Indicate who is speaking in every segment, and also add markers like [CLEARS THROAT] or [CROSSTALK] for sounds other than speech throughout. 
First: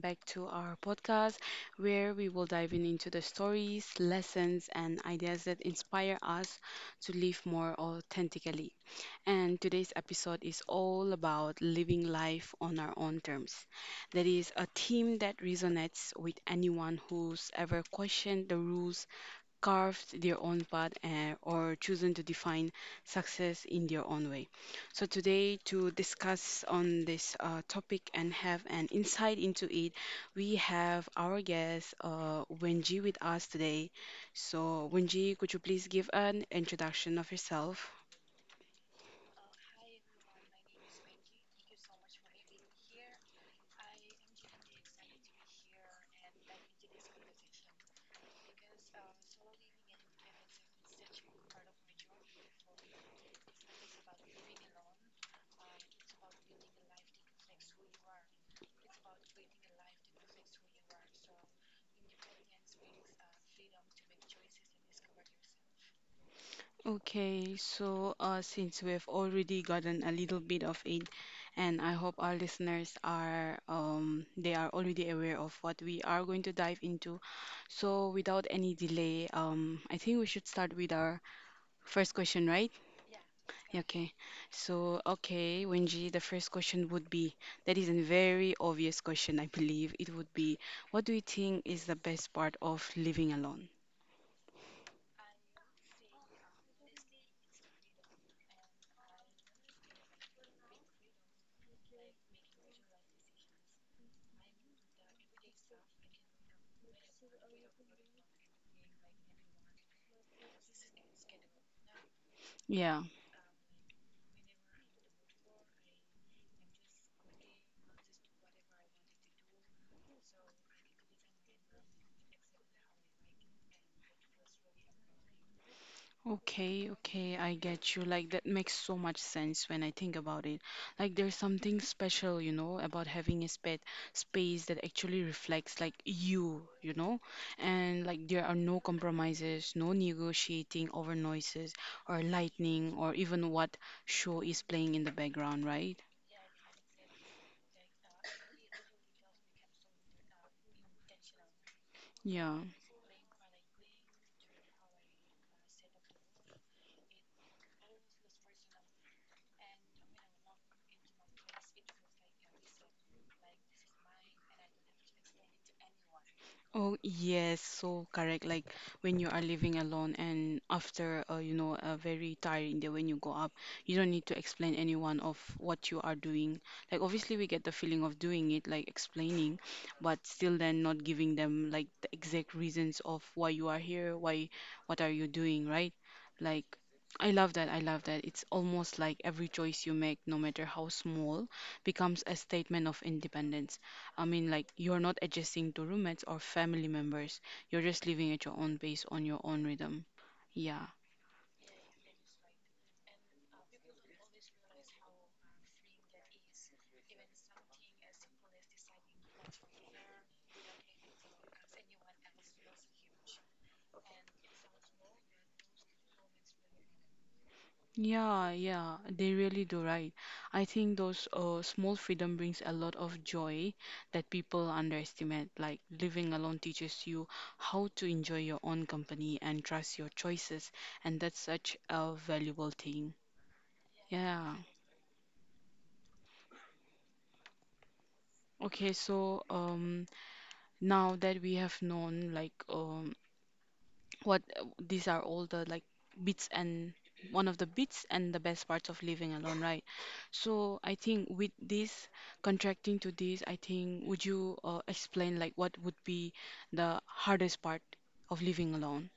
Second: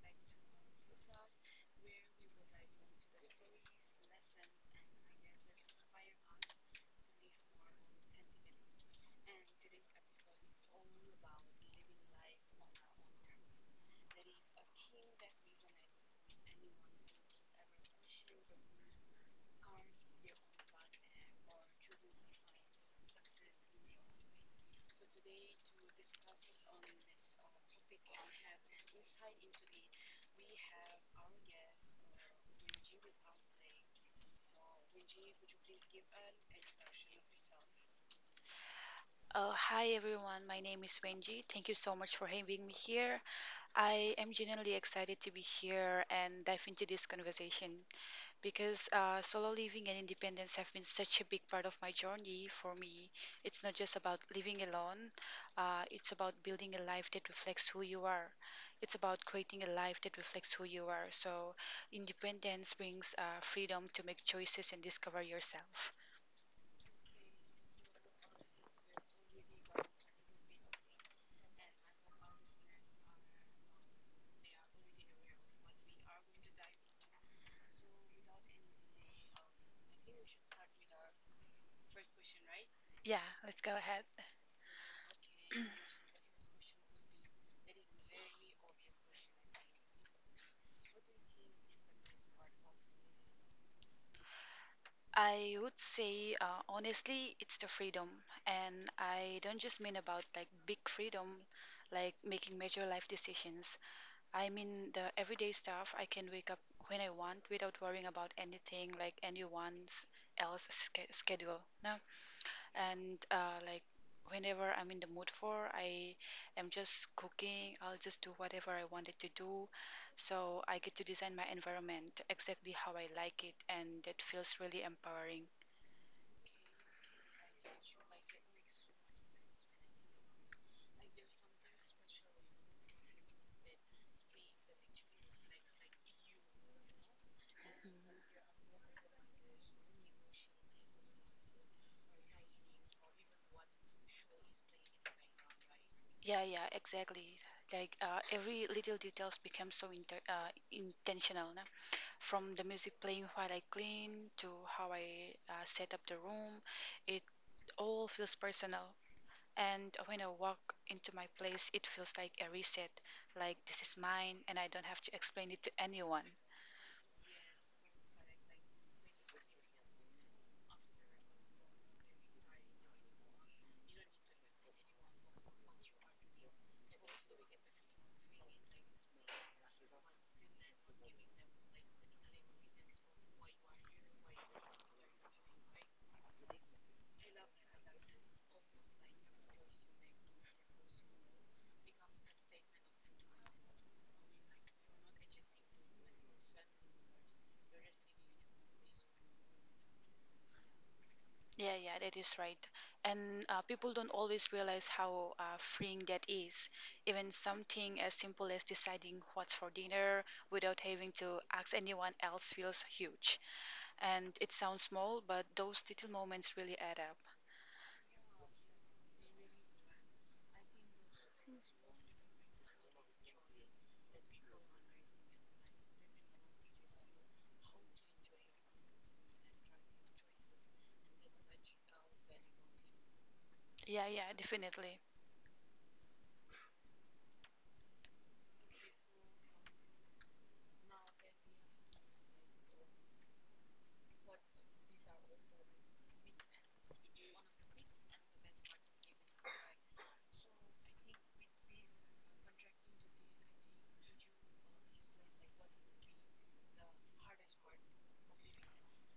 Speaker 1: back to our podcast, where we will dive in into the stories, lessons, and ideas that inspire us to live more authentically. And today's episode is all about living life on our own terms. That is a theme that resonates with anyone who's ever questioned the rules carved their own path or chosen to define success in their own way. So today to discuss on this topic and have an insight into it, we have our guest Wenji with us today. So Wenji, could you please give an introduction of yourself?
Speaker 2: Hi everyone, my name is Wenji. Thank you so much for having me here. I am genuinely excited to be here and dive into this conversation because solo living and independence have been such a big part of my journey for me. It's not just about living alone, it's about building a life that reflects who you are. It's about creating a life that reflects who you are. So, independence brings freedom to make choices and discover yourself.
Speaker 1: Okay, so since we've already gotten a little bit of it, and I hope our listeners are they are already aware of what we are going to dive into. So without any delay, I think we should start with our first question, right?
Speaker 2: Yeah, let's go
Speaker 1: Yeah.
Speaker 2: ahead.
Speaker 1: Okay. So okay, Wenji, the first question would be that is a very obvious question, I believe. It would be, what do you think is the best part of living alone?
Speaker 2: I would say, honestly, it's the freedom. And I don't just mean about like big freedom, like making major life decisions. I mean the everyday stuff. I can wake up when I want without worrying about anything like anyone else schedule. No,
Speaker 1: Yeah.
Speaker 2: and like whenever I'm in the mood for, I am just cooking. I'll just do whatever I wanted to do. So I get to design my environment exactly how I like it, and that feels really empowering.
Speaker 1: Okay, okay, I get you. Like, that makes so much sense when I think about it. Like, there's something special, you know, about having a space that actually reflects, like, you know? And, like, there are no compromises, no negotiating over noises or lightning or even what show is playing in the background, right?
Speaker 2: Yeah, yeah, exactly. Like every little details becomes so inter intentional. No? From
Speaker 1: Yeah.
Speaker 2: the music playing while I clean to how I set up the room, it all feels personal. And when I walk into my place, it feels like a reset. Like this is mine, and I don't have to explain it to anyone.
Speaker 1: Oh, yes, so correct. Like when you are living alone and after, you know, a very tiring day when you go up, you don't need to explain anyone of what you are doing. Like obviously we get the feeling of doing it, like explaining, but still then not giving them like the exact reasons of why you are here, why, what are you doing, right? Like I love that. I love that. It's almost like every choice you make, no matter how small, becomes a statement of independence. I mean, like you're not adjusting to roommates or family members. You're just living at your own pace on your own rhythm. Yeah.
Speaker 2: Yeah, yeah, that is right. And people don't always realize how freeing that is. Even something as simple as deciding what's for dinner without having to ask anyone else feels huge. And it sounds small, but those little moments really add up.
Speaker 1: Yeah, yeah, they really do right. I think those small freedom brings a lot of joy that people underestimate. Like living alone teaches you how to enjoy your own company and trust your choices, and that's such a valuable thing.
Speaker 2: Yeah, yeah,
Speaker 1: Yeah.
Speaker 2: definitely.
Speaker 1: Okay, so now that we have known like what these are all the like bits and one of the bits and the best parts of living alone, right? So I think with this contracting to this, I think would you explain like what would be the hardest part of living alone?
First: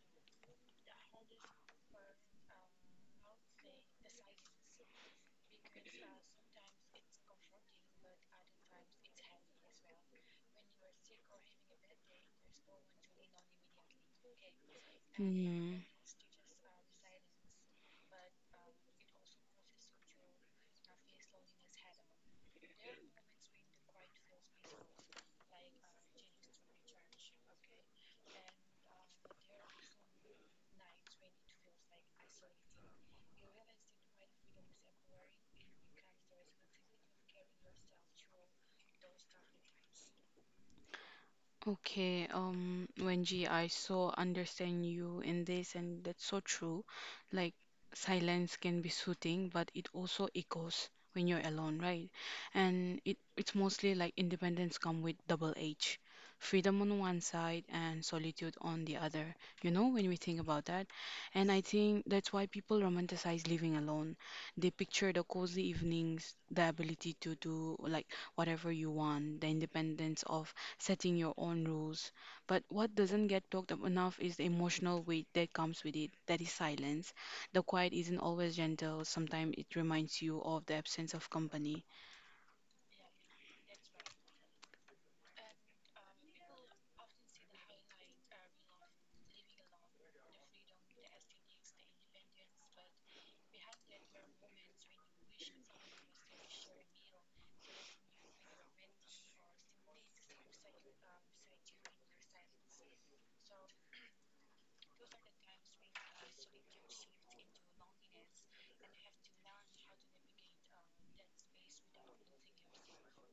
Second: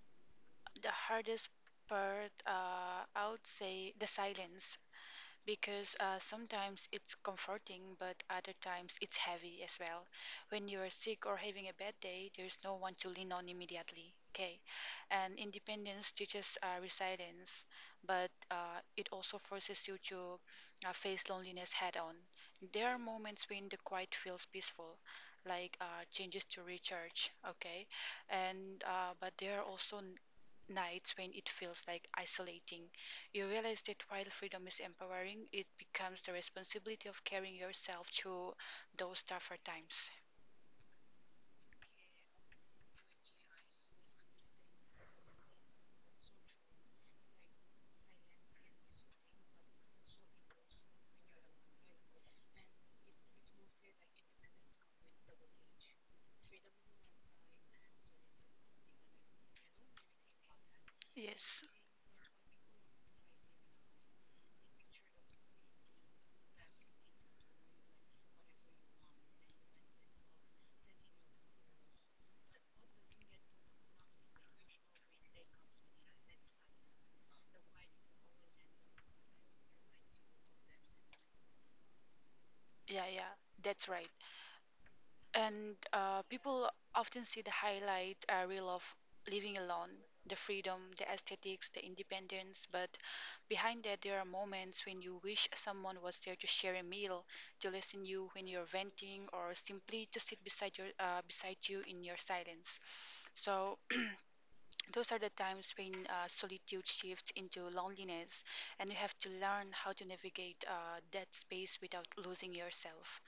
Speaker 2: The hardest part, I would say, the silence. Because sometimes it's comforting, but other times it's heavy as well. When you are sick or having a bad day, there's no one to lean on immediately. Okay, and
Speaker 1: Mm.
Speaker 2: independence teaches resilience, but it also forces you to face loneliness head on. There are moments when the quiet feels peaceful, like changes to recharge. Okay, and but there are also nights when it feels like isolating. You realize that while freedom is empowering, it becomes the responsibility of carrying yourself through those tougher times.
Speaker 1: Okay, Wenji, I so understand you in this, and that's so true. Like, silence can be soothing, but it also echoes when you're alone, right? And it's mostly like independence come with double edge, freedom on one side and solitude on the other. You know, when we think about that, and I
Speaker 2: Yes.
Speaker 1: think that's why people romanticize living alone. They picture the cozy evenings, the ability to do like whatever you want, the independence of setting your own rules. But what doesn't get talked up enough is the emotional weight that comes with it that is silence. The quiet isn't always gentle, sometimes it reminds you of the absence of company.
Speaker 2: Yeah, yeah. That's right. And people often see the highlight reel of living alone, the freedom, the aesthetics, the independence. But behind that, there are moments when you wish someone was there to share a meal, to listen you when you're venting, or simply to sit beside you in your silence. So those are the times when solitude shifts into loneliness, and you have to learn how to navigate that space without losing yourself.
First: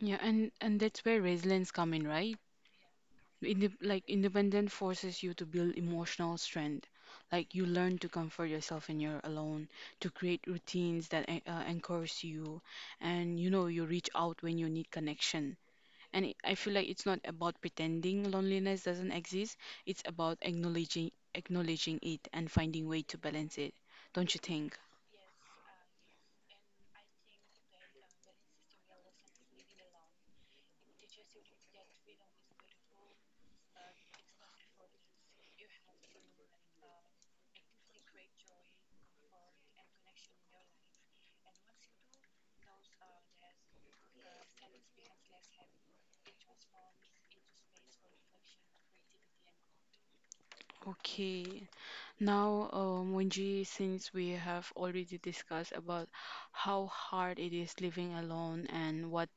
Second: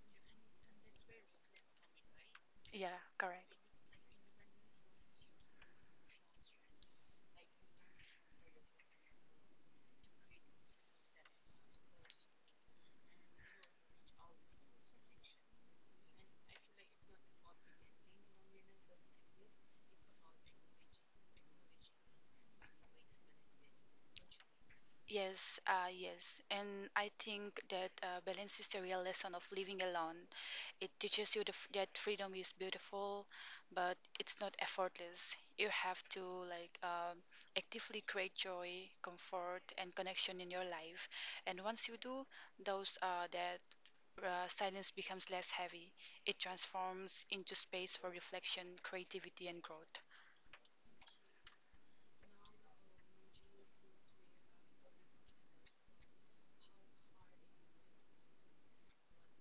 Speaker 1: Yeah, and that's where resilience come in, right?
Speaker 2: Yeah, correct.
Speaker 1: Like independent forces you to build emotional strength. Like you learn to comfort yourself when you're alone, to create routines that encourage you, and you know you reach out when you need connection. And I feel like it's not about pretending loneliness doesn't exist. It's about acknowledging it and finding way to balance it. Don't you think?
Speaker 2: Yes, yes. And I think that balance is the real lesson of living alone. It teaches you that freedom is beautiful, but it's not effortless. You have to like actively create joy, comfort, and connection in your life. And once you do, those that silence becomes less heavy. It transforms into space for reflection, creativity, and growth.
Speaker 1: Okay. Now, Wenji, since we have already discussed about how hard it is living alone and what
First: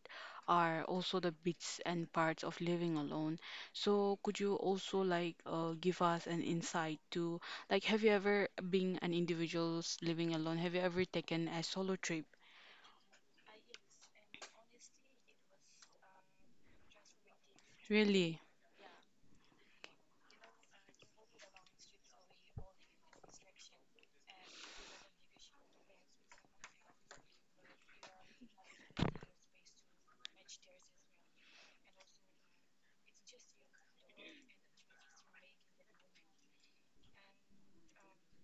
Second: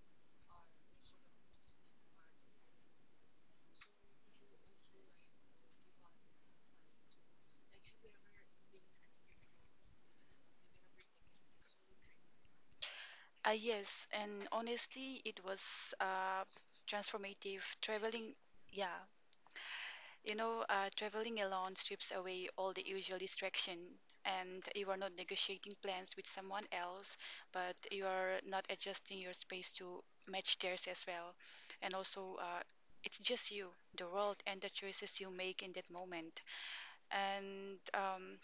Speaker 1: are also the bits and parts of living alone, so could you also like give us an insight to like have you ever been an individual living alone? Have you ever taken a solo trip?
Speaker 2: Yes, and honestly, it was transformative. Traveling,
Speaker 1: Really?
Speaker 2: yeah, traveling alone strips away all the usual distraction, and you are not negotiating plans with someone else, but you are not adjusting your space to match theirs as well. And also, it's just you, the world, and the choices you make in that moment. And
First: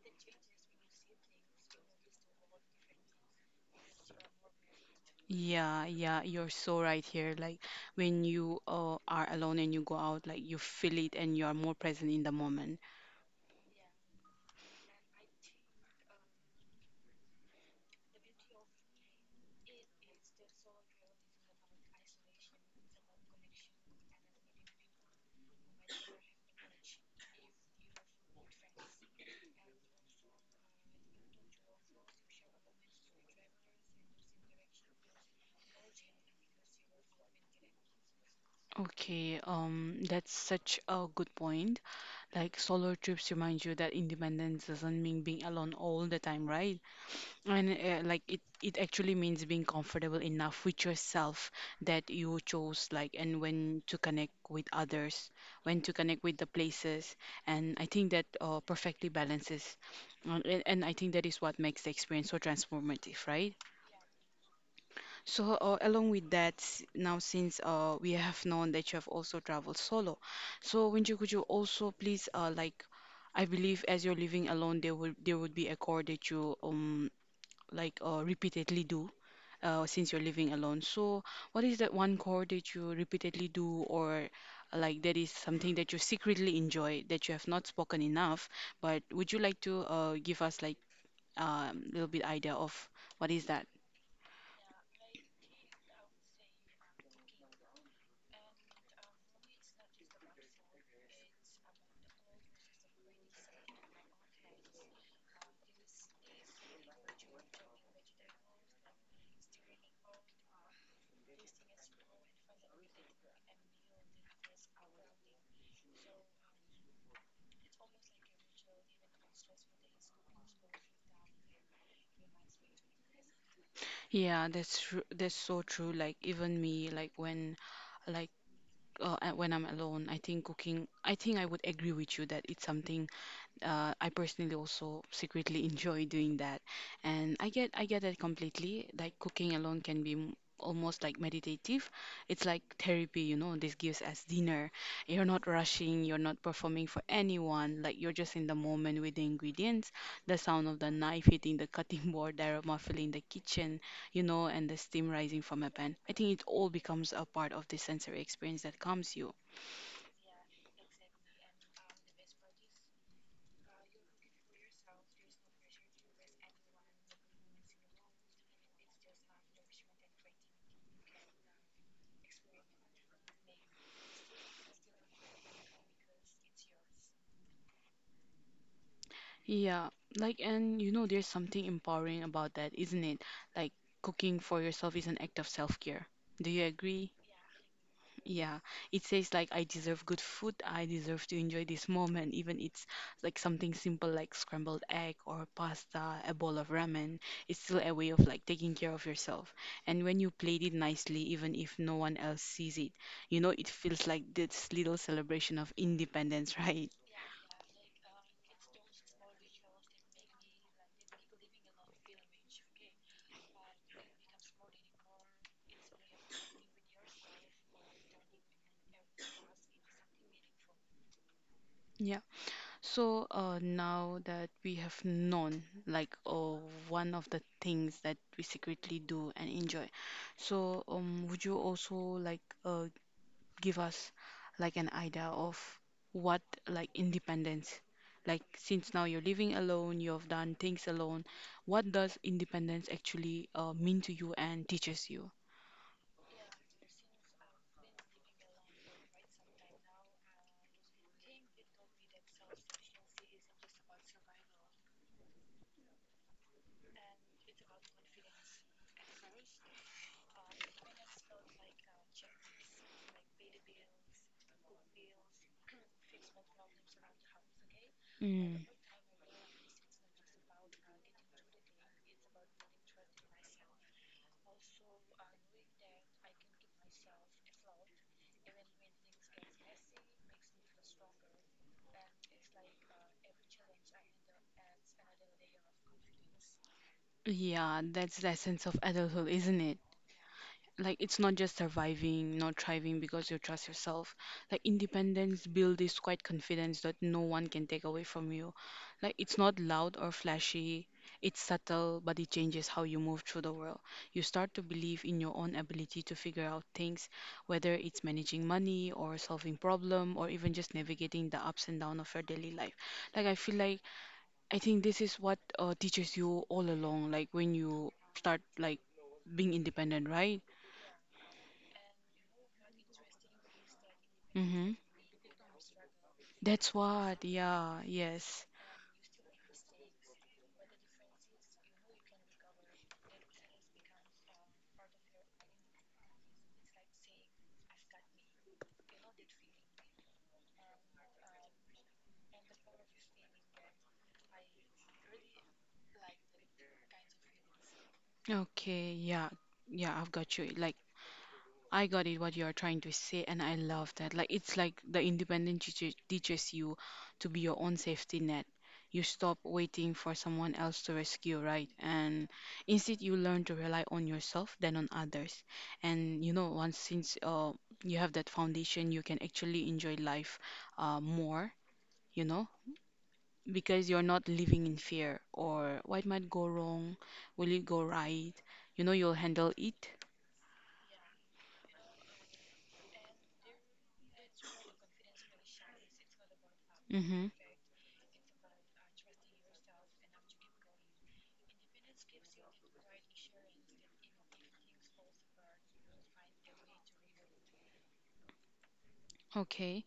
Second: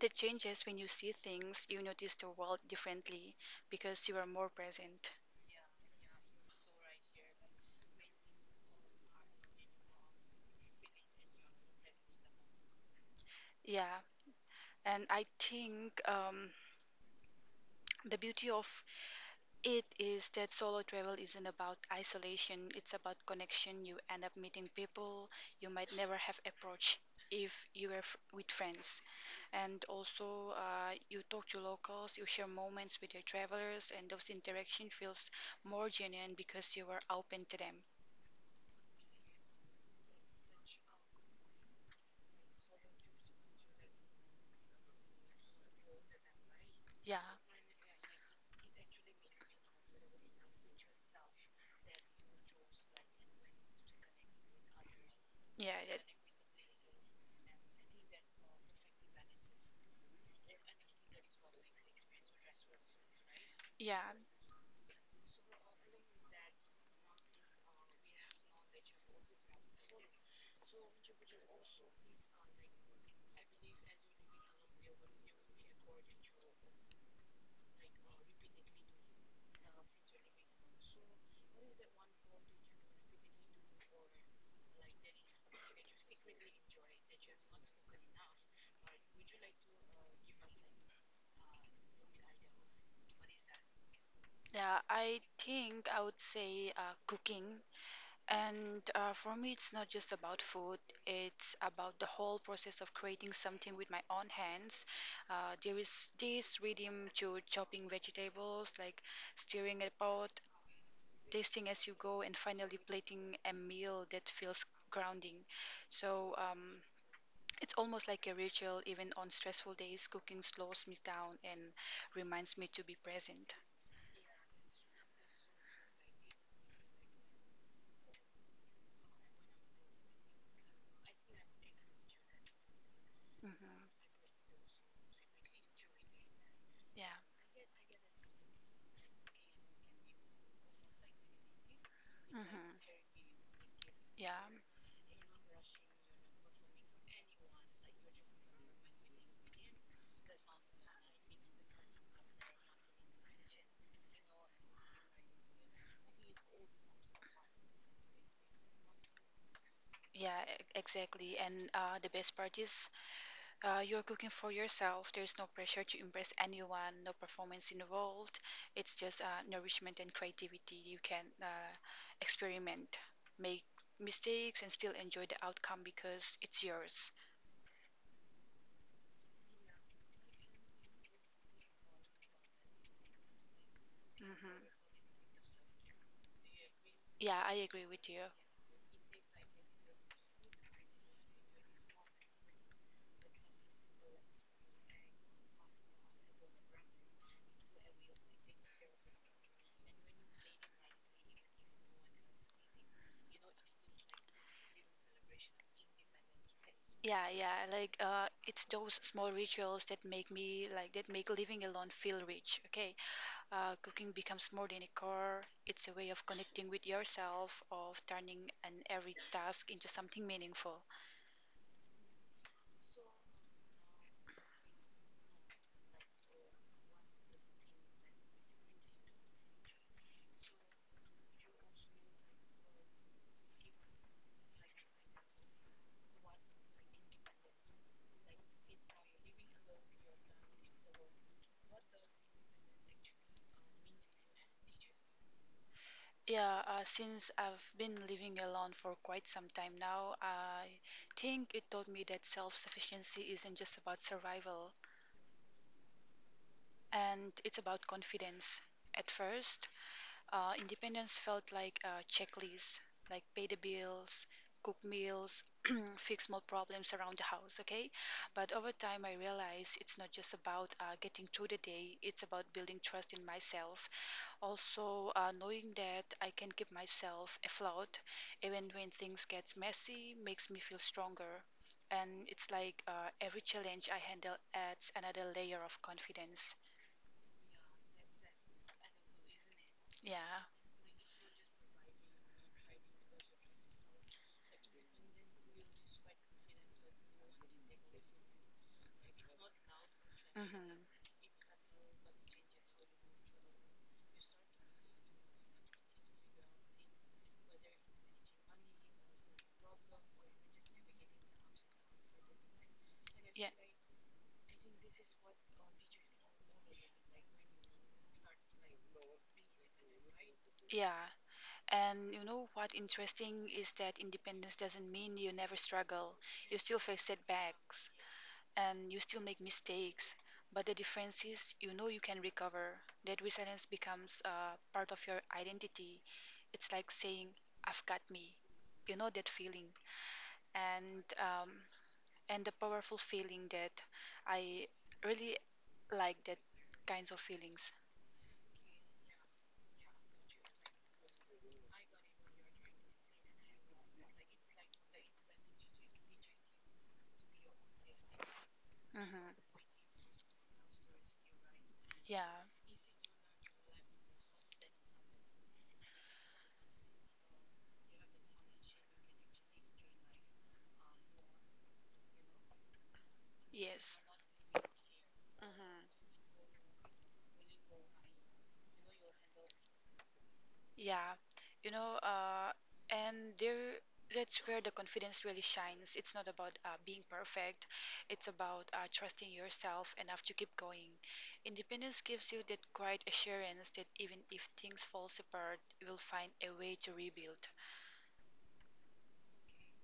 Speaker 2: that changes when you see things, you notice the world differently because you are more present.
Speaker 1: Yeah, yeah, you're so right here. Like when you are alone and you go out, like you feel it and you are more present in the moment.
Speaker 2: Yeah, and I think the beauty of it is that solo travel isn't about isolation, it's about connection. You end up meeting people you might never have approached if you were with friends. And also, you talk to locals, you share moments with your travelers, and those interaction feels more genuine because you were open to them.
Speaker 1: Okay, that's such a good point. Like solo trips remind you that independence doesn't mean being alone all the time, right?
Speaker 2: Yeah,
Speaker 1: And like it actually means being comfortable enough with yourself that you chose, like, and when to connect with others, when
Speaker 2: yeah,
Speaker 1: to connect with the places. And I think that perfectly balances. And I think that is what makes the experience so transformative, right?
Speaker 2: yeah,
Speaker 1: So, along with that, now since we have known that you have also traveled solo, so Winju, could you also please, like, I believe as you're living alone, there would be a core that you like repeatedly do since you're living alone. So, what is that one chore that you repeatedly do, or like that is something that you secretly enjoy that you have not spoken enough? But would you like to give us like a little bit idea of what is that?
Speaker 2: yeah. I think I would say cooking. And for me, it's not just about food, it's about the whole process of creating something with my own hands. There is this rhythm to chopping vegetables, like stirring a pot, tasting as you go, and finally plating a meal that feels grounding. So it's almost like a ritual, even on stressful days, cooking slows me down and reminds me to be present.
Speaker 1: Yeah, that's true. That's so true. Like even me, like when I'm alone, I think cooking. I think I would agree with you that it's something
Speaker 2: Hmm.
Speaker 1: I personally also secretly [LAUGHS] enjoy doing that,
Speaker 2: Yeah.
Speaker 1: and I get it completely. Like cooking alone can be almost like meditative. It's like
Speaker 2: Hmm.
Speaker 1: therapy, you know. This gives us
Speaker 2: Yeah,
Speaker 1: dinner. You're not rushing. You're not performing for anyone. Like you're just in the moment with the ingredients, the sound of the knife hitting the [LAUGHS] cutting board, the aroma filling the kitchen, you know, and the steam rising from a pan. I think it all becomes a part of the sensory experience that comes you.
Speaker 2: yeah, exactly. And the best part is you're cooking for yourself. There's no pressure to impress anyone, no performance involved. It's just nourishment and creativity. You can experiment, make mistakes, and still enjoy the outcome because it's yours.
Speaker 1: Yeah, like, and you know, there's something empowering about that, isn't it? Like, cooking for
Speaker 2: Hmm.
Speaker 1: yourself is an act of self-care. Do you agree?
Speaker 2: Yeah, I agree with you.
Speaker 1: Yeah. It says, like, I deserve good food. I deserve to enjoy this moment, even it's like something simple like scrambled egg or pasta, a bowl of ramen. It's still a way of like taking care of yourself. And when you plate it nicely, even if no one else sees it, you know, it feels like this little celebration of independence, [LAUGHS] right?
Speaker 2: Yeah, yeah, like it's those small rituals that make me like that make living alone feel rich. Okay. Cooking becomes more than a chore. It's a way of connecting with yourself, of turning an every task into something meaningful.
Speaker 1: Yeah. So now that we have known like one of the things that we secretly do and enjoy, so would you also like give us like an idea of what like independence, like since now you're living alone, you've done things alone, what does independence actually mean to you and teaches you?
Speaker 2: Yeah, since I've been living alone for quite some time now, I think it taught me that self sufficiency isn't just about survival, and it's about confidence. At first, independence felt like a checklist, like pay the bills, cook meals, [CLEARS THROAT] fix small problems around the house, okay? But
Speaker 1: Mm.
Speaker 2: over time, I realized it's not just about getting through the day, it's about building trust in myself. Also, knowing that I can keep myself afloat even when things get messy makes me feel stronger. And it's like every challenge I handle adds another layer of confidence.
Speaker 1: Yeah, that's the essence of adulthood, isn't it?
Speaker 2: Yeah.
Speaker 1: Like, it's not just surviving, not thriving because you trust yourself. Like, independence builds this quiet confidence that no one can take away from you. Like, it's not loud or
Speaker 2: Hmm.
Speaker 1: flashy, it's subtle, but it changes how you move through the world. You start to believe in your own ability to figure out things, whether it's managing money or solving problem or even just navigating the ups and downs of your daily life. Like, I feel like I think this is what teaches you all along, like when you start like being independent, right?
Speaker 2: Yeah. Yeah. And you know what interesting is that independence
Speaker 1: Mm-hmm.
Speaker 2: doesn't mean you never struggle. You
Speaker 1: That's
Speaker 2: still face
Speaker 1: what, yeah,
Speaker 2: setbacks
Speaker 1: yes.
Speaker 2: and you still make mistakes. But the difference is you know you can recover. That resilience becomes part of your identity. It's like saying, I've got me. You know that feeling. And um, and the powerful feeling that I really like that kinds of feelings.
Speaker 1: Okay, yeah, yeah, I've got you. Like I got it what you are trying to say, and I love that. Like it's like the independent teacher teaches you to be your own safety net. You stop
Speaker 2: Hmm.
Speaker 1: waiting for someone else to rescue, right?
Speaker 2: Yeah.
Speaker 1: And instead, you learn to rely on yourself than on others. And you know, once since you have that foundation, you can actually enjoy life more. You know, because
Speaker 2: Yes.
Speaker 1: you're not living in fear
Speaker 2: Hmm.
Speaker 1: or what might go wrong, will it go right? You know, you'll handle it.
Speaker 2: Yeah. You know, uh, and there, that's where the confidence really shines. It's not about being
Speaker 1: Mm-hmm.
Speaker 2: perfect. It's about trusting yourself enough to keep going. Independence gives you that quiet assurance that even if things fall apart, you will find a way to rebuild.
Speaker 1: Okay.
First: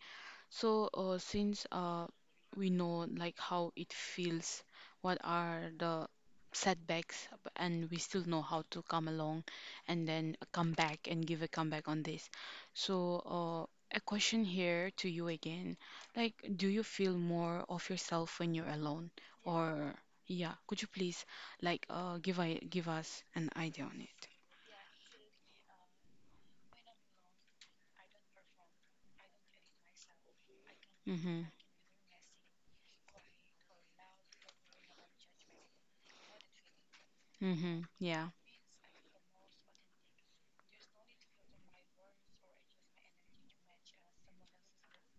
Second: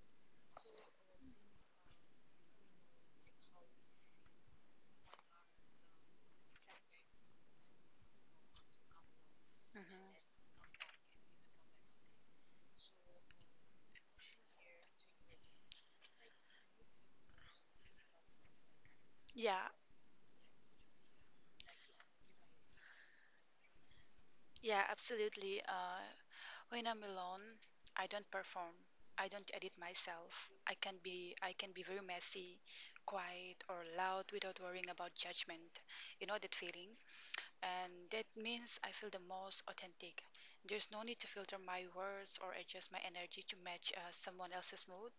Speaker 1: So, since we know like how it feels, what are the setbacks, and we still know how to come along and
Speaker 2: Hmm.
Speaker 1: then come back and give a comeback on this. So, a question here to you again, like, do you feel more of yourself when you're alone,
Speaker 2: Yeah,
Speaker 1: or yeah, could you please like give I give us an idea on it?
Speaker 2: yeah, absolutely. When I'm alone, I don't perform. I don't edit myself. I can be
Speaker 1: Mm-hmm.
Speaker 2: I can be very messy, quiet or loud without worrying about judgment. You know that feeling?
Speaker 1: Mm-hmm.
Speaker 2: And that
Speaker 1: Yeah.
Speaker 2: means I feel the most authentic. There's no need to filter my words or adjust my energy to match someone else's mood.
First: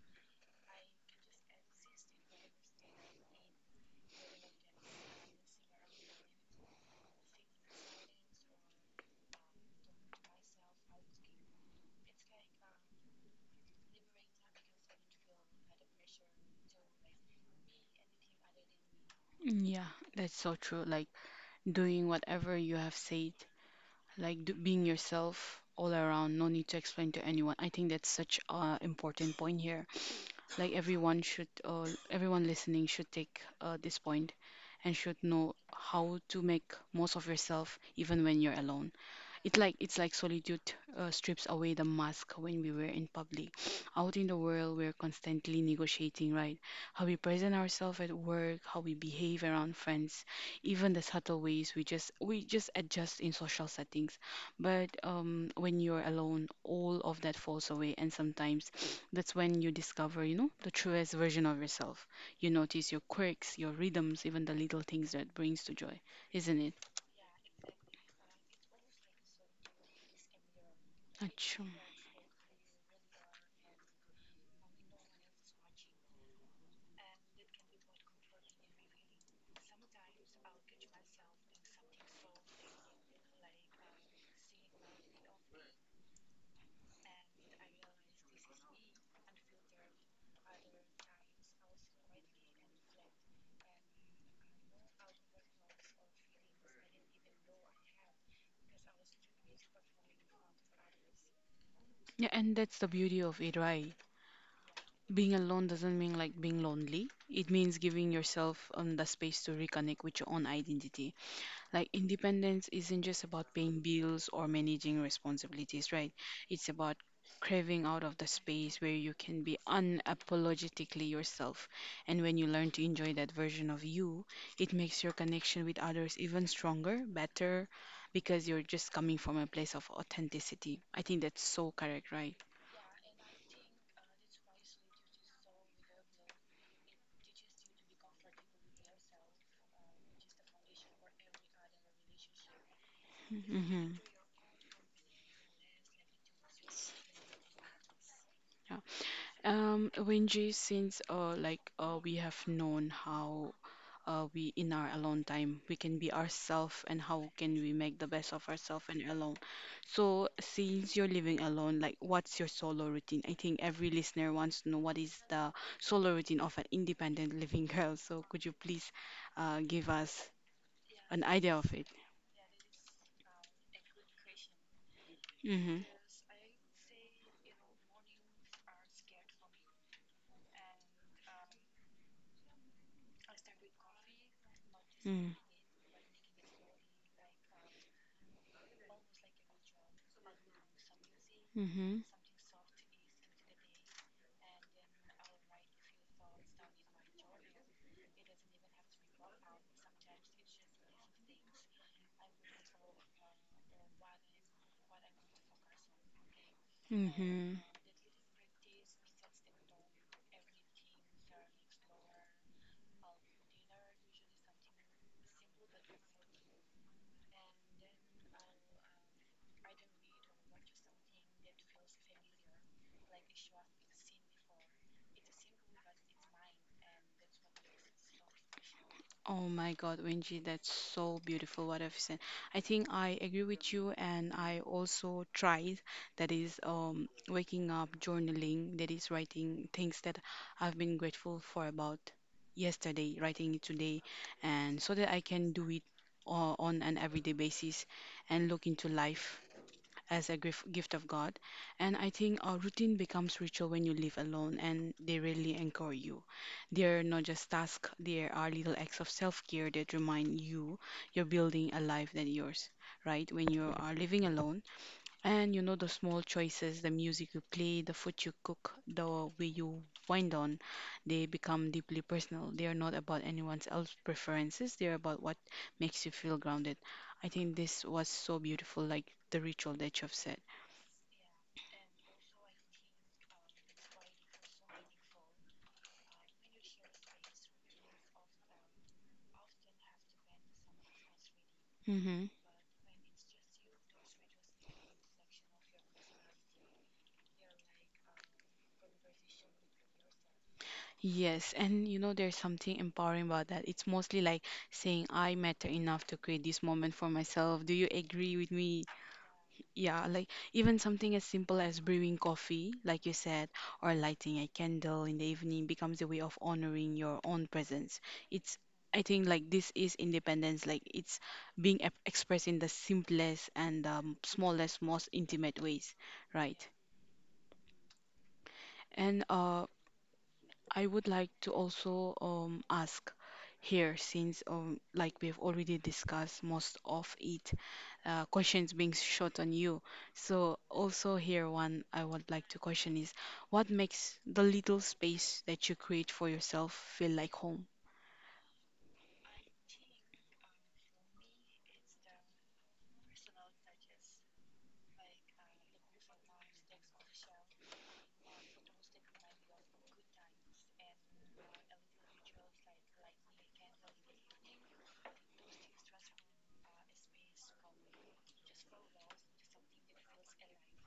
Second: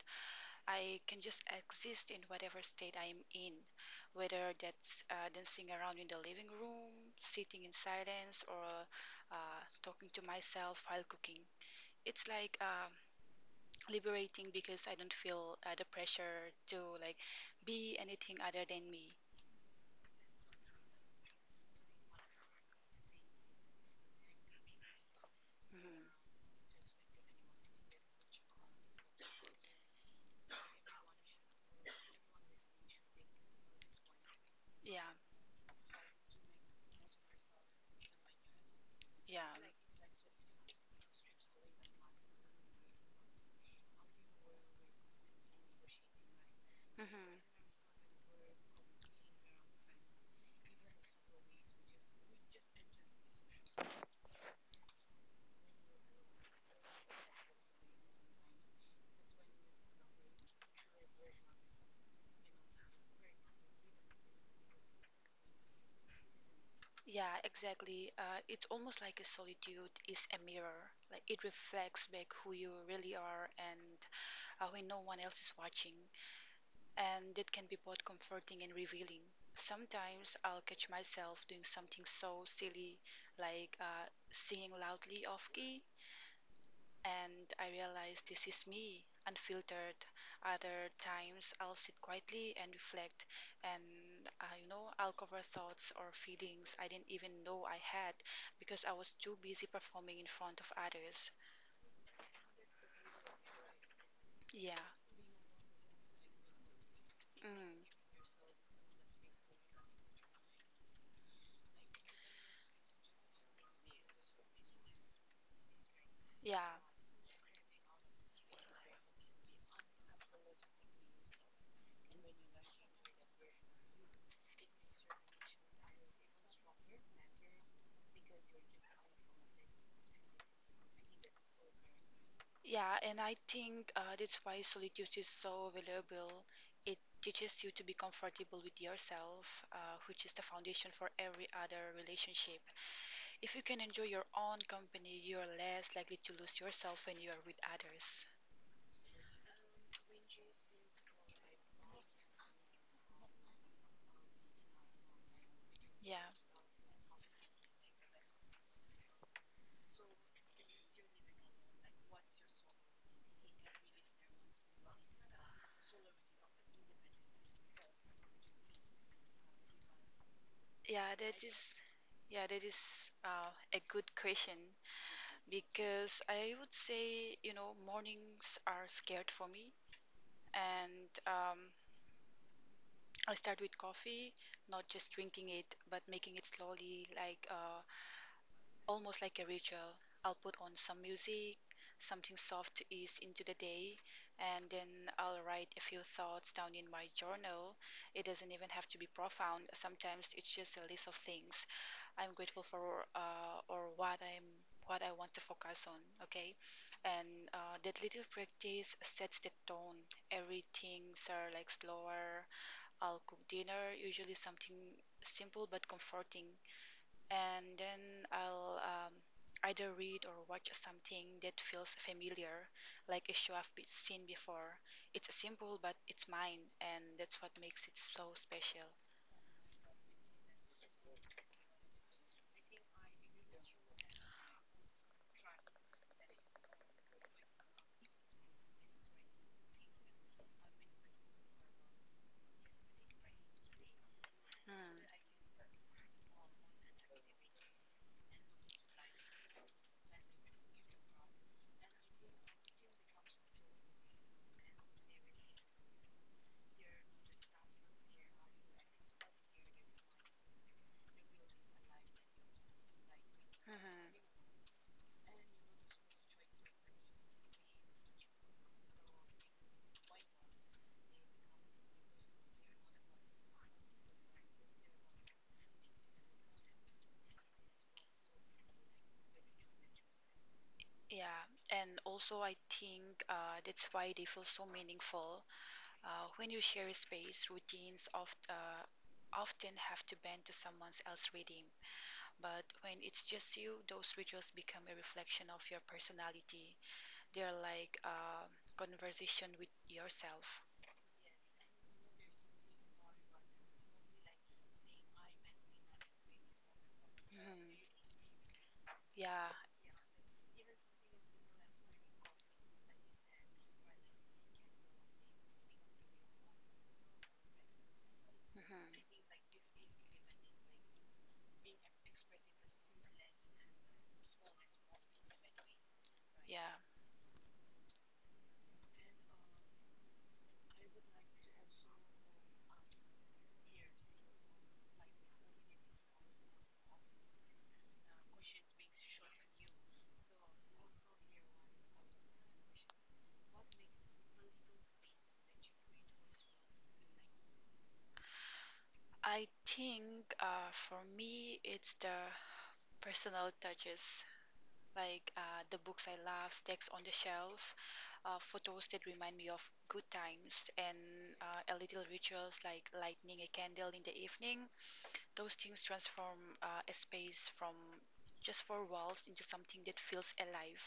Speaker 2: I can just exist in whatever state I'm in, whether that's dancing around in the living room, sitting in silence, or talking to myself while cooking. It's like liberating because I don't feel the pressure to like be anything other than me.
Speaker 1: Yeah, that's so true. Like doing whatever you have said like do, being yourself all around,
Speaker 2: Hmm.
Speaker 1: no need to explain to anyone. I think that's such a important point here. Like everyone should everyone listening should take this point and
Speaker 2: Yeah,
Speaker 1: should know how to make most of yourself even when you're alone.
Speaker 2: yeah.
Speaker 1: it's
Speaker 2: Like,
Speaker 1: like it's like solitude strips away the mask when we were in public. [SNIFFS] Out in the world, we're constantly negotiating, right? How we
Speaker 2: hmm
Speaker 1: present ourselves at work, how we behave around friends, even the subtle ways we just adjust in social settings. But when you're alone, all of that falls away, and sometimes [SNIFFS] that's when you discover, the truest version of yourself. You notice your quirks, your rhythms, even the little things that brings to joy, isn't it?
Speaker 2: yeah, exactly. It's almost like a solitude is a mirror. Like it
Speaker 1: Achoo.
Speaker 2: reflects back who you really are and when no one else is watching. And it can be both comforting and revealing. Sometimes I'll catch myself doing something so silly, like singing loudly off key, and I realize this is me, unfiltered. Other times I'll sit quietly and reflect, and I'll cover thoughts or feelings I didn't even know I had because I was too busy performing in front of others.
Speaker 1: Yeah, and that's the beauty of it, right?
Speaker 2: Yeah,
Speaker 1: Being alone doesn't mean like being lonely. It
Speaker 2: mm,
Speaker 1: means giving yourself the space to reconnect with your own identity. Like independence isn't just about paying bills or managing responsibilities, right? It's
Speaker 2: yeah,
Speaker 1: about craving out of the space where you can be unapologetically yourself. And when you learn to enjoy that version of you, it makes your connection with others even stronger, better, because you're just coming from a place of authenticity. I think that's so correct, right?
Speaker 2: yeah, and I think that's why solitude is so valuable. It teaches you to be comfortable with yourself, which is the foundation for every other relationship. If you can
Speaker 1: Mhm.
Speaker 2: enjoy your own company, you are less likely to lose yourself when you are with others.
Speaker 1: Yeah. Wenji, since like we have known how we in our alone time we can be
Speaker 2: Yeah,
Speaker 1: ourselves and how can we make the best of ourselves and alone. So since you're living alone, like what's your solo routine? I think every listener wants to know what is the solo routine of an independent [LAUGHS] living girl. So could you please give us
Speaker 2: yeah,
Speaker 1: an
Speaker 2: that
Speaker 1: idea of
Speaker 2: is,
Speaker 1: it?
Speaker 2: yeah, that is a good question
Speaker 1: Mm-hmm.
Speaker 2: because I would say, mornings are scared for me, and I start with coffee, not just
Speaker 1: Mm.
Speaker 2: drinking it, but making it slowly, like almost like a ritual. I'll put on some music,
Speaker 1: Mm-hmm.
Speaker 2: something soft to ease into the day, and then I'll write a few thoughts down in my journal. It doesn't even have to be profound. Sometimes it's just a list of things I'm grateful for or what I want to focus on. Okay, and
Speaker 1: Mm-hmm.
Speaker 2: that little practice sets the tone. Everything's are like slower. I'll cook dinner, usually something simple but comforting, and then I'll either read or watch something that feels familiar, like a show I've seen before. It's simple, but it's mine, and that's what makes it so special.
Speaker 1: Oh my God, Wenji, that's so beautiful what I've said. I think I agree with you, and I also tried that is waking up, journaling, that is writing things that I've been grateful for about yesterday, writing it today, and so
Speaker 2: Hmm.
Speaker 1: that I can do it on an everyday basis and look into life as a gift of God. And I think our routine becomes ritual when you live alone and they really anchor you. They're not just tasks, they are little acts of self care that remind you you're building a life that yours, right? When you are
Speaker 2: Mhm.
Speaker 1: living alone, and you know, the small choices, the music you play, the food you cook, the way you wind on, they become deeply personal. They are not about anyone else's preferences, they're about what makes you feel grounded. I think this was so beautiful, like the ritual that you've said.
Speaker 2: Yeah, and also I think that's why they feel so meaningful. When you share a space, routines of, often have to bend to someone else's rhythm.
Speaker 1: Mm-hmm.
Speaker 2: But when it's just you, those rituals become a reflection of your personality. They're like a conversation with yourself.
Speaker 1: Yes, and you know, there's something empowering about that. It's mostly like saying, I matter enough to create this moment for
Speaker 2: Mhm.
Speaker 1: myself. Do you agree with me?
Speaker 2: Yeah.
Speaker 1: Yeah, like even something as simple as brewing coffee, like you said, or lighting a candle in the evening becomes a way of honoring your own presence. It's,
Speaker 2: Mhm.
Speaker 1: I think, like this is independence, like it's being expressed in the simplest and smallest, most intimate ways, right?
Speaker 2: Yeah,
Speaker 1: And I would like to also ask here, since like we've already discussed most of it, questions being shot on you. So also here one I would like to question is what makes the little space that you create for yourself feel like home?
Speaker 2: I think for me it's the personal touches. Like the books I love, stacks on the shelf, photos that remind me of good times, and a little rituals like lighting a candle in the evening. Those things transform a space from just four walls into something that feels alive.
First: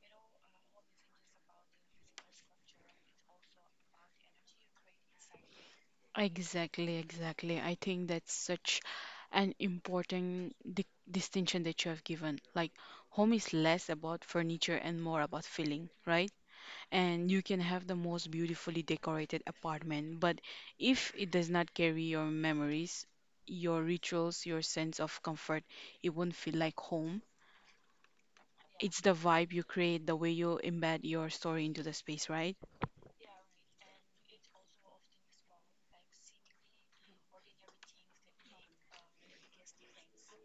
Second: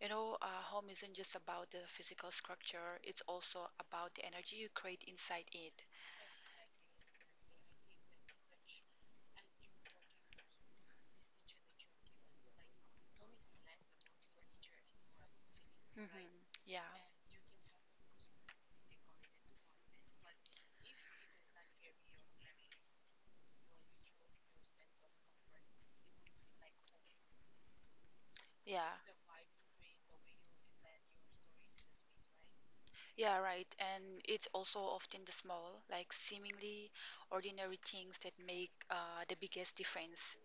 Speaker 2: You know, home isn't just about the physical structure; it's also about the energy you create inside it.
Speaker 1: Exactly, exactly. I think that's such an important di distinction that you have given. Like, home is less about furniture and more about feeling,
Speaker 2: Hmm.
Speaker 1: right?
Speaker 2: Yeah,
Speaker 1: And you can have the most beautifully decorated apartment, but if it does not carry your memories, your rituals, your sense of comfort, it won't feel like home.
Speaker 2: yeah.
Speaker 1: It's the vibe you create, the way you embed your story into the space, right?
Speaker 2: Yeah, right. And it's also often the small, like seemingly ordinary things that make the biggest difference.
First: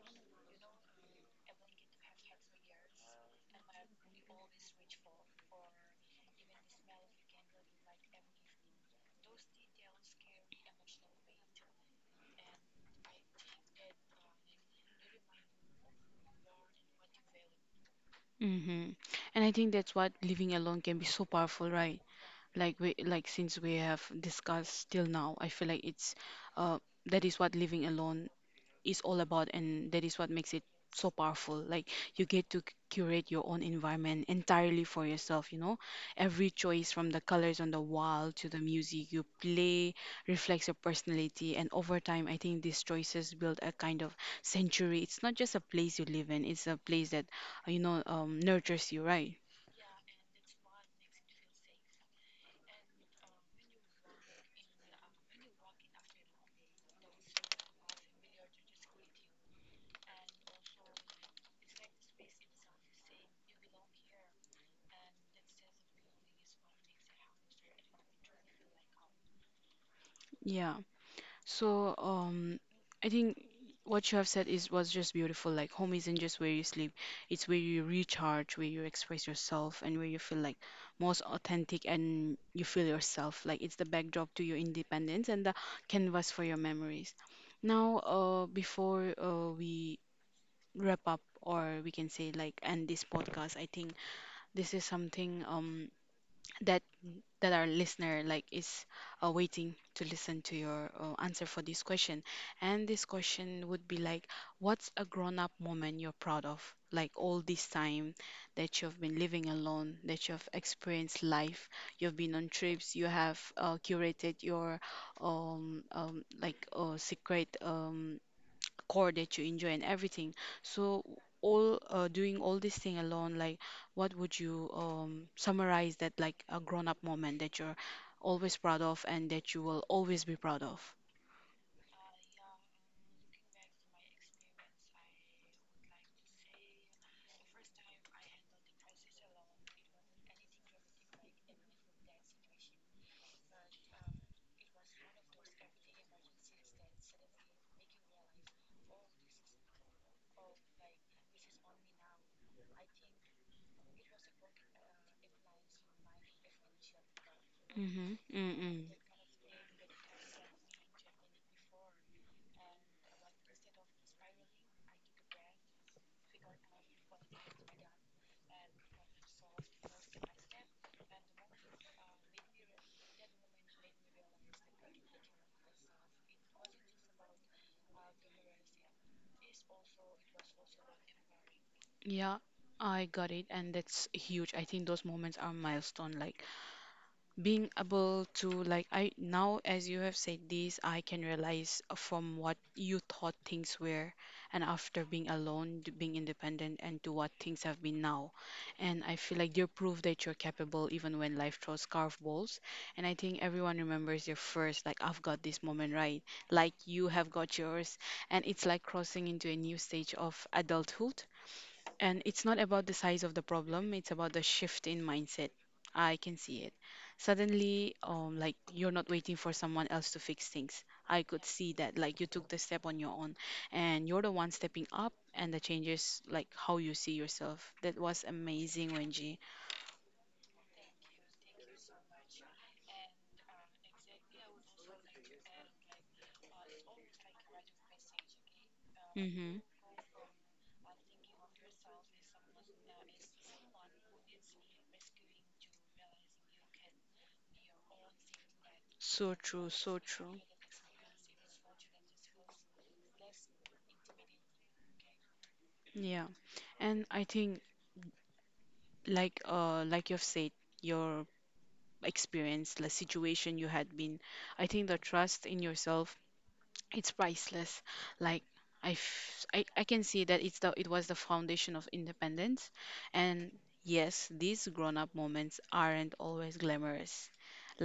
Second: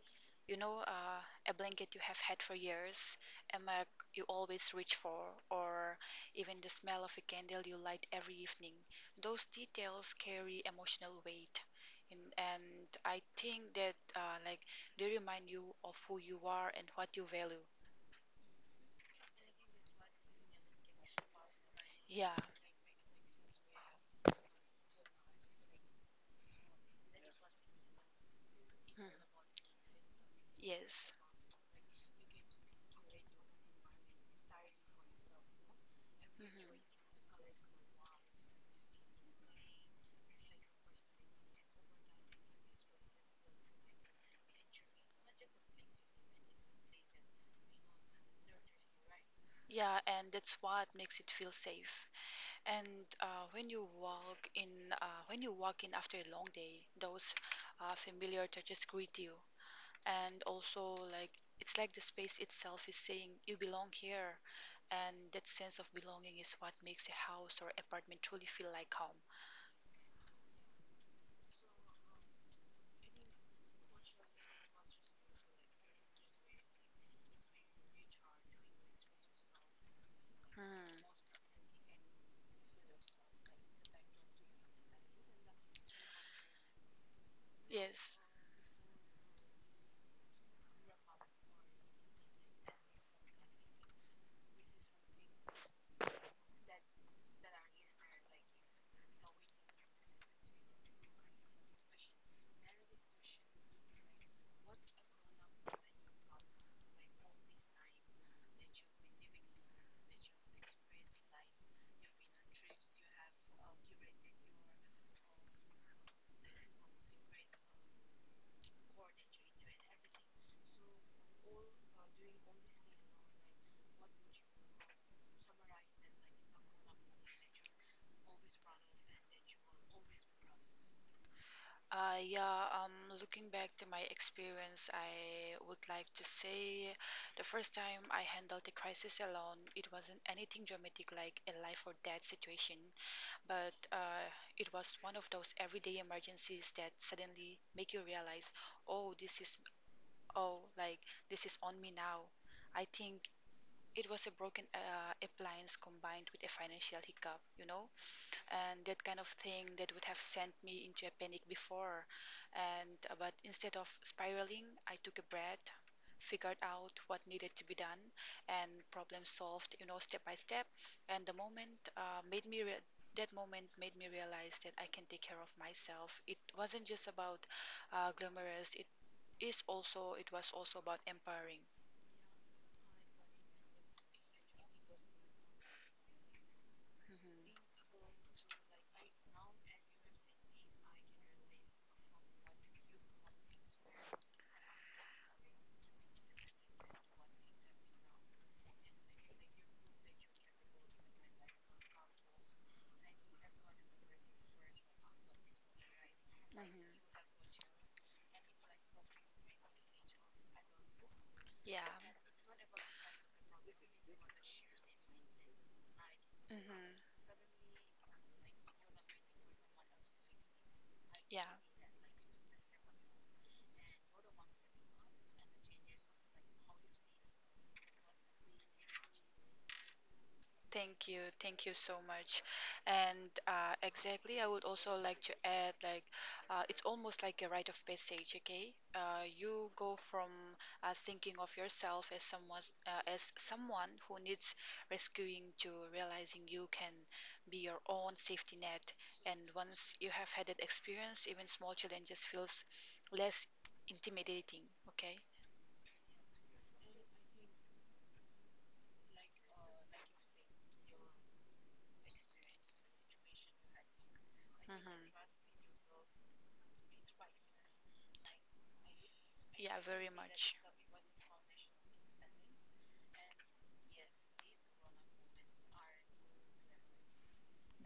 Speaker 2: You know, a blanket you have had for years, a mug you always reach for, or even the smell of a candle you light every evening. Those details carry emotional weight. And I think that like they remind you of who you are and what you value.
Speaker 1: Mm-hmm. And I think that's what living alone can be so powerful, right?
Speaker 2: Yeah.
Speaker 1: Like since we have discussed till now, I feel like it's uh that is what living alone is
Speaker 2: Mhm.
Speaker 1: all about, and that is what makes it so
Speaker 2: Yes.
Speaker 1: powerful. Like you get to curate your own environment entirely for yourself, you know. Every
Speaker 2: Mhm.
Speaker 1: choice from the colors on the wall to the music you play reflects your personality, and over time, I think these choices build a kind of sanctuary. It's not just a place you live in, it's a place that, you know, nurtures you, right?
Speaker 2: Yeah, and that's what makes it feel safe. And when you walk in, when you walk in after a long day, those familiar touches greet you. And also, like it's like the space itself is saying you belong here. And that sense of belonging is what makes a house or apartment truly feel like home.
Speaker 1: Yeah. So, um, I think what you have said is was just beautiful. Like home isn't just where you sleep, it's where you recharge, where you express yourself, and where you feel like
Speaker 2: Hmm.
Speaker 1: most authentic and you feel yourself. Like it's the backdrop to your independence and the canvas for your memories. Now,
Speaker 2: Yes.
Speaker 1: before we wrap up, or we can say like end this podcast, I think this is something um that that our listener like is waiting to listen to your answer for this question and this question would be like what's a grown-up moment you're proud of, like all this time that you've been living alone, that you've experienced life, you've been on trips, you have curated your secret core that you enjoy and everything. So all doing all this thing alone, like what would you summarize that like a grown-up moment that you're always proud of and that you will always be proud of?
Speaker 2: Yeah, um, looking back to my experience, I would like to say the first time I handled a crisis alone. It wasn't anything dramatic like a life or death situation, but it was one of those everyday emergencies that suddenly make you realize, oh, this is oh, like this is on me now. I think it was a broken appliance combined with a financial hiccup, you know?
Speaker 1: Mm-hmm.
Speaker 2: And
Speaker 1: Mm-mm.
Speaker 2: that kind of thing that would have sent me into a panic before and but instead of spiraling, I took a breath, figured out what needed to be done, and problem solved, you know, step by step. And the moment made me re- that moment made me realize that I can take care of myself. It wasn't just about glamorous, it was also about empowering.
Speaker 1: Yeah, I got it, and that's huge. I think those moments are milestone. Like
Speaker 2: Mhm.
Speaker 1: being
Speaker 2: Mhm.
Speaker 1: able to like I now, as you have said this, I can realize from what you thought things were and after being alone to being independent and to what things have been now, and I feel like you're proof that you're capable even when life throws curveballs, and I think everyone remembers your first like I've got this moment, right? Like you have got yours, and it's like crossing into a new stage of adulthood,
Speaker 2: Yeah.
Speaker 1: and it's not about the size of the problem, it's about the shift in mindset. I can see it.
Speaker 2: Mhm.
Speaker 1: Suddenly, like you're not waiting for someone else to fix things. I could
Speaker 2: Yeah.
Speaker 1: see that. Like you took the step on your own and you're the one stepping up and the changes like how you see yourself. That was amazing, Wenji.
Speaker 2: Thank you so much. And exactly, I would also like to add, like, it's almost like a rite of passage, okay?
Speaker 1: Mm-hmm.
Speaker 2: You go from thinking of yourself as someone who needs rescuing to realizing you can be your own safety net.
Speaker 1: So
Speaker 2: And
Speaker 1: true,
Speaker 2: once
Speaker 1: so
Speaker 2: you have
Speaker 1: true.
Speaker 2: had that experience, even small challenges feels less intimidating, okay?
Speaker 1: Yeah. And I think like you've said, your experience, the situation you had been, I think the
Speaker 2: Hmm.
Speaker 1: trust in yourself it's priceless. Like I, f- I,
Speaker 2: Yeah,
Speaker 1: I can
Speaker 2: very
Speaker 1: see that
Speaker 2: much.
Speaker 1: it's the it was the foundation of independence. And yes, these grown-up moments aren't always glamorous.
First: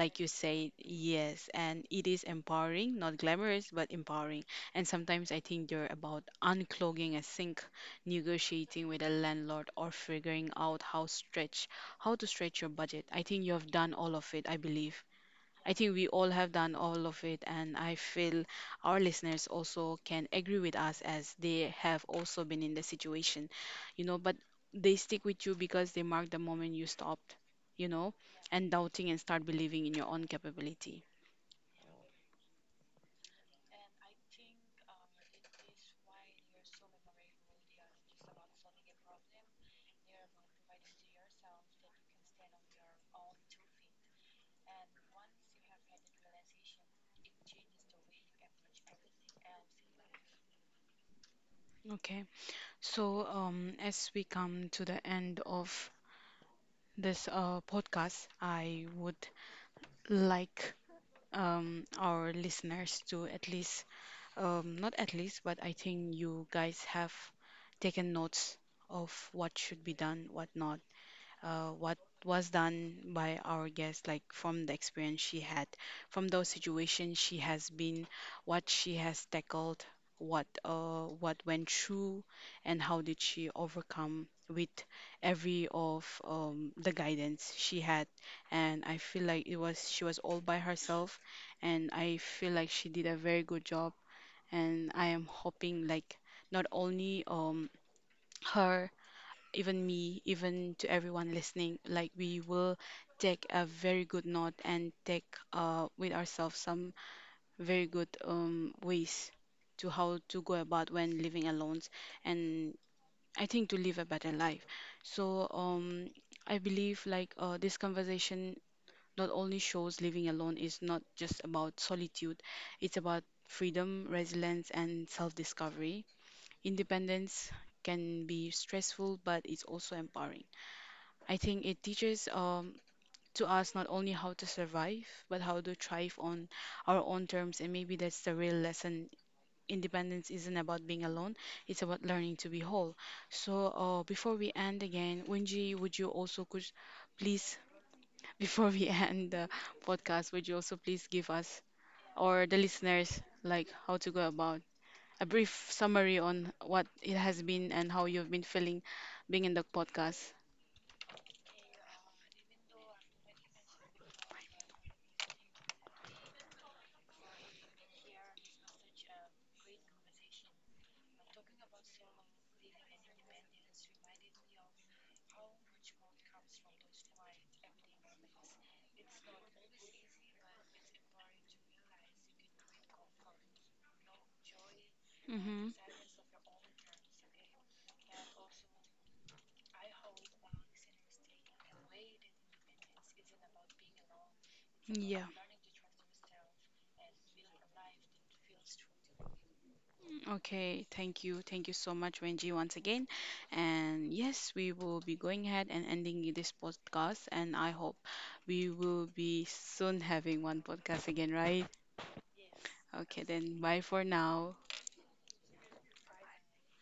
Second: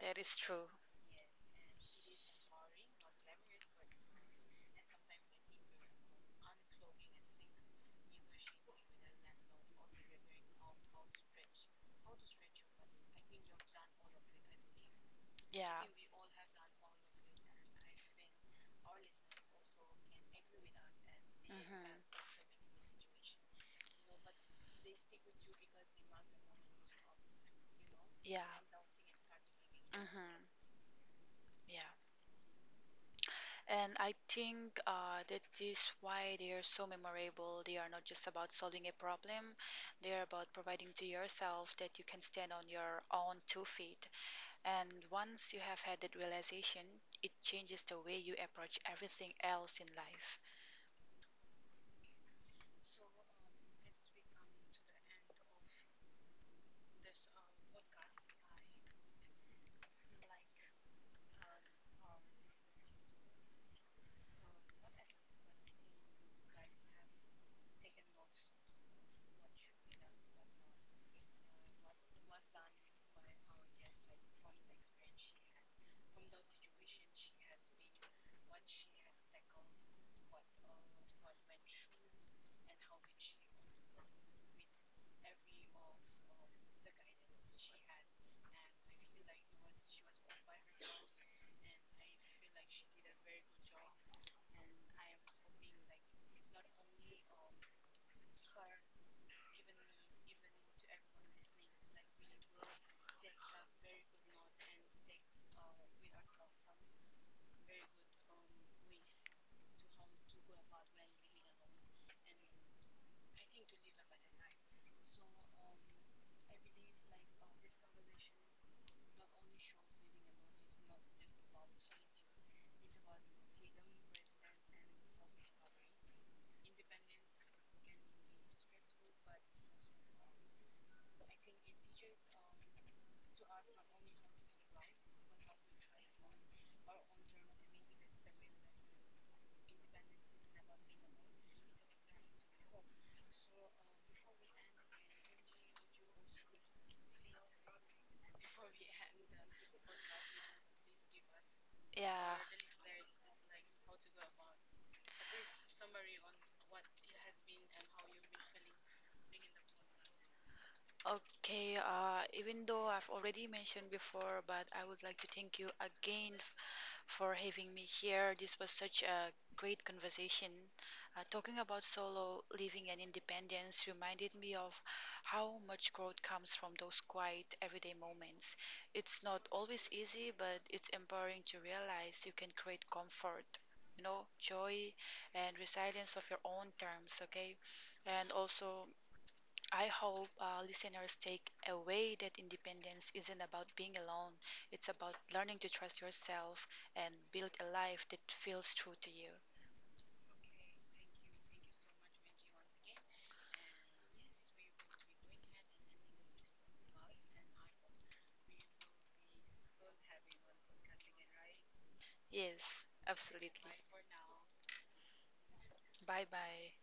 Speaker 2: That
Speaker 1: you
Speaker 2: is true.
Speaker 1: say, yes, and it is empowering, not glamorous, but empowering. And sometimes I think they're about unclogging a sink, negotiating with a landlord, or figuring out how to stretch your budget. I think you have done all of it, I believe. I
Speaker 2: Yeah.
Speaker 1: think we all have done all of it, and I feel our listeners also can agree with us as they
Speaker 2: Mhm.
Speaker 1: have also been in the situation, you know. But they stick with you because they mark the moment you stopped, you know,
Speaker 2: Yeah.
Speaker 1: and doubting and start believing in your own
Speaker 2: Mm-hmm.
Speaker 1: capability.
Speaker 2: Yeah. And I think that is why they are so memorable. They are not just about solving a problem, they are about providing to yourself that you can stand on your own two feet. And once you have had that realization, it changes the way you approach everything else in life.
Speaker 1: Okay, so as we come to the end of this podcast, I would like our listeners to at least not at least, but I think you guys have taken notes of what should be done, what not, what was done by our guest, like from the experience she had, from those situations she has been, what she has tackled, what went through, and how did she overcome with every of the guidance she had. And I feel like it was she was all by herself, and I feel like she did a very good job, and I am hoping like not only her, even me, even to everyone listening, like we will take a very good note and take with ourselves some very good ways to how to go about when living alone, and I think to live a better life. So um I believe like this conversation not only shows living alone is not just about solitude, it's about freedom, resilience, and self discovery. Independence can be stressful, but it's also empowering. I think it teaches to us not only how to survive, but how to thrive on our own terms. And maybe that's the real lesson. Independence isn't about being alone, it's about learning to be whole. So, before we end again, Wenji, would you also could please, [LAUGHS] before we end the podcast, would you also please give us
Speaker 2: Yeah.
Speaker 1: or the listeners like how to go about a brief summary on what it has been and how you've been feeling being in the podcast.
Speaker 2: Okay, even though I've already mentioned before, but I would like to thank you again for having me here. This was such a great conversation. Talking about solo living and independence reminded me of how much growth comes from those quiet everyday moments. It's not always easy, but it's empowering to realize you can create comfort, you know, joy and
Speaker 1: Mm-hmm.
Speaker 2: resilience of your own terms, okay? And also, I hope listeners take away that independence isn't about being alone. It's about
Speaker 1: Yeah.
Speaker 2: learning to trust yourself and build a life that feels true to you.
Speaker 1: Okay, thank you. Thank you so much, Wenji, once again. And yes, we will be going ahead and ending this podcast. And I hope we will be soon having one podcast again, right?
Speaker 2: Yes,
Speaker 1: Okay,
Speaker 2: absolutely.
Speaker 1: then bye for now.
Speaker 2: Bye bye.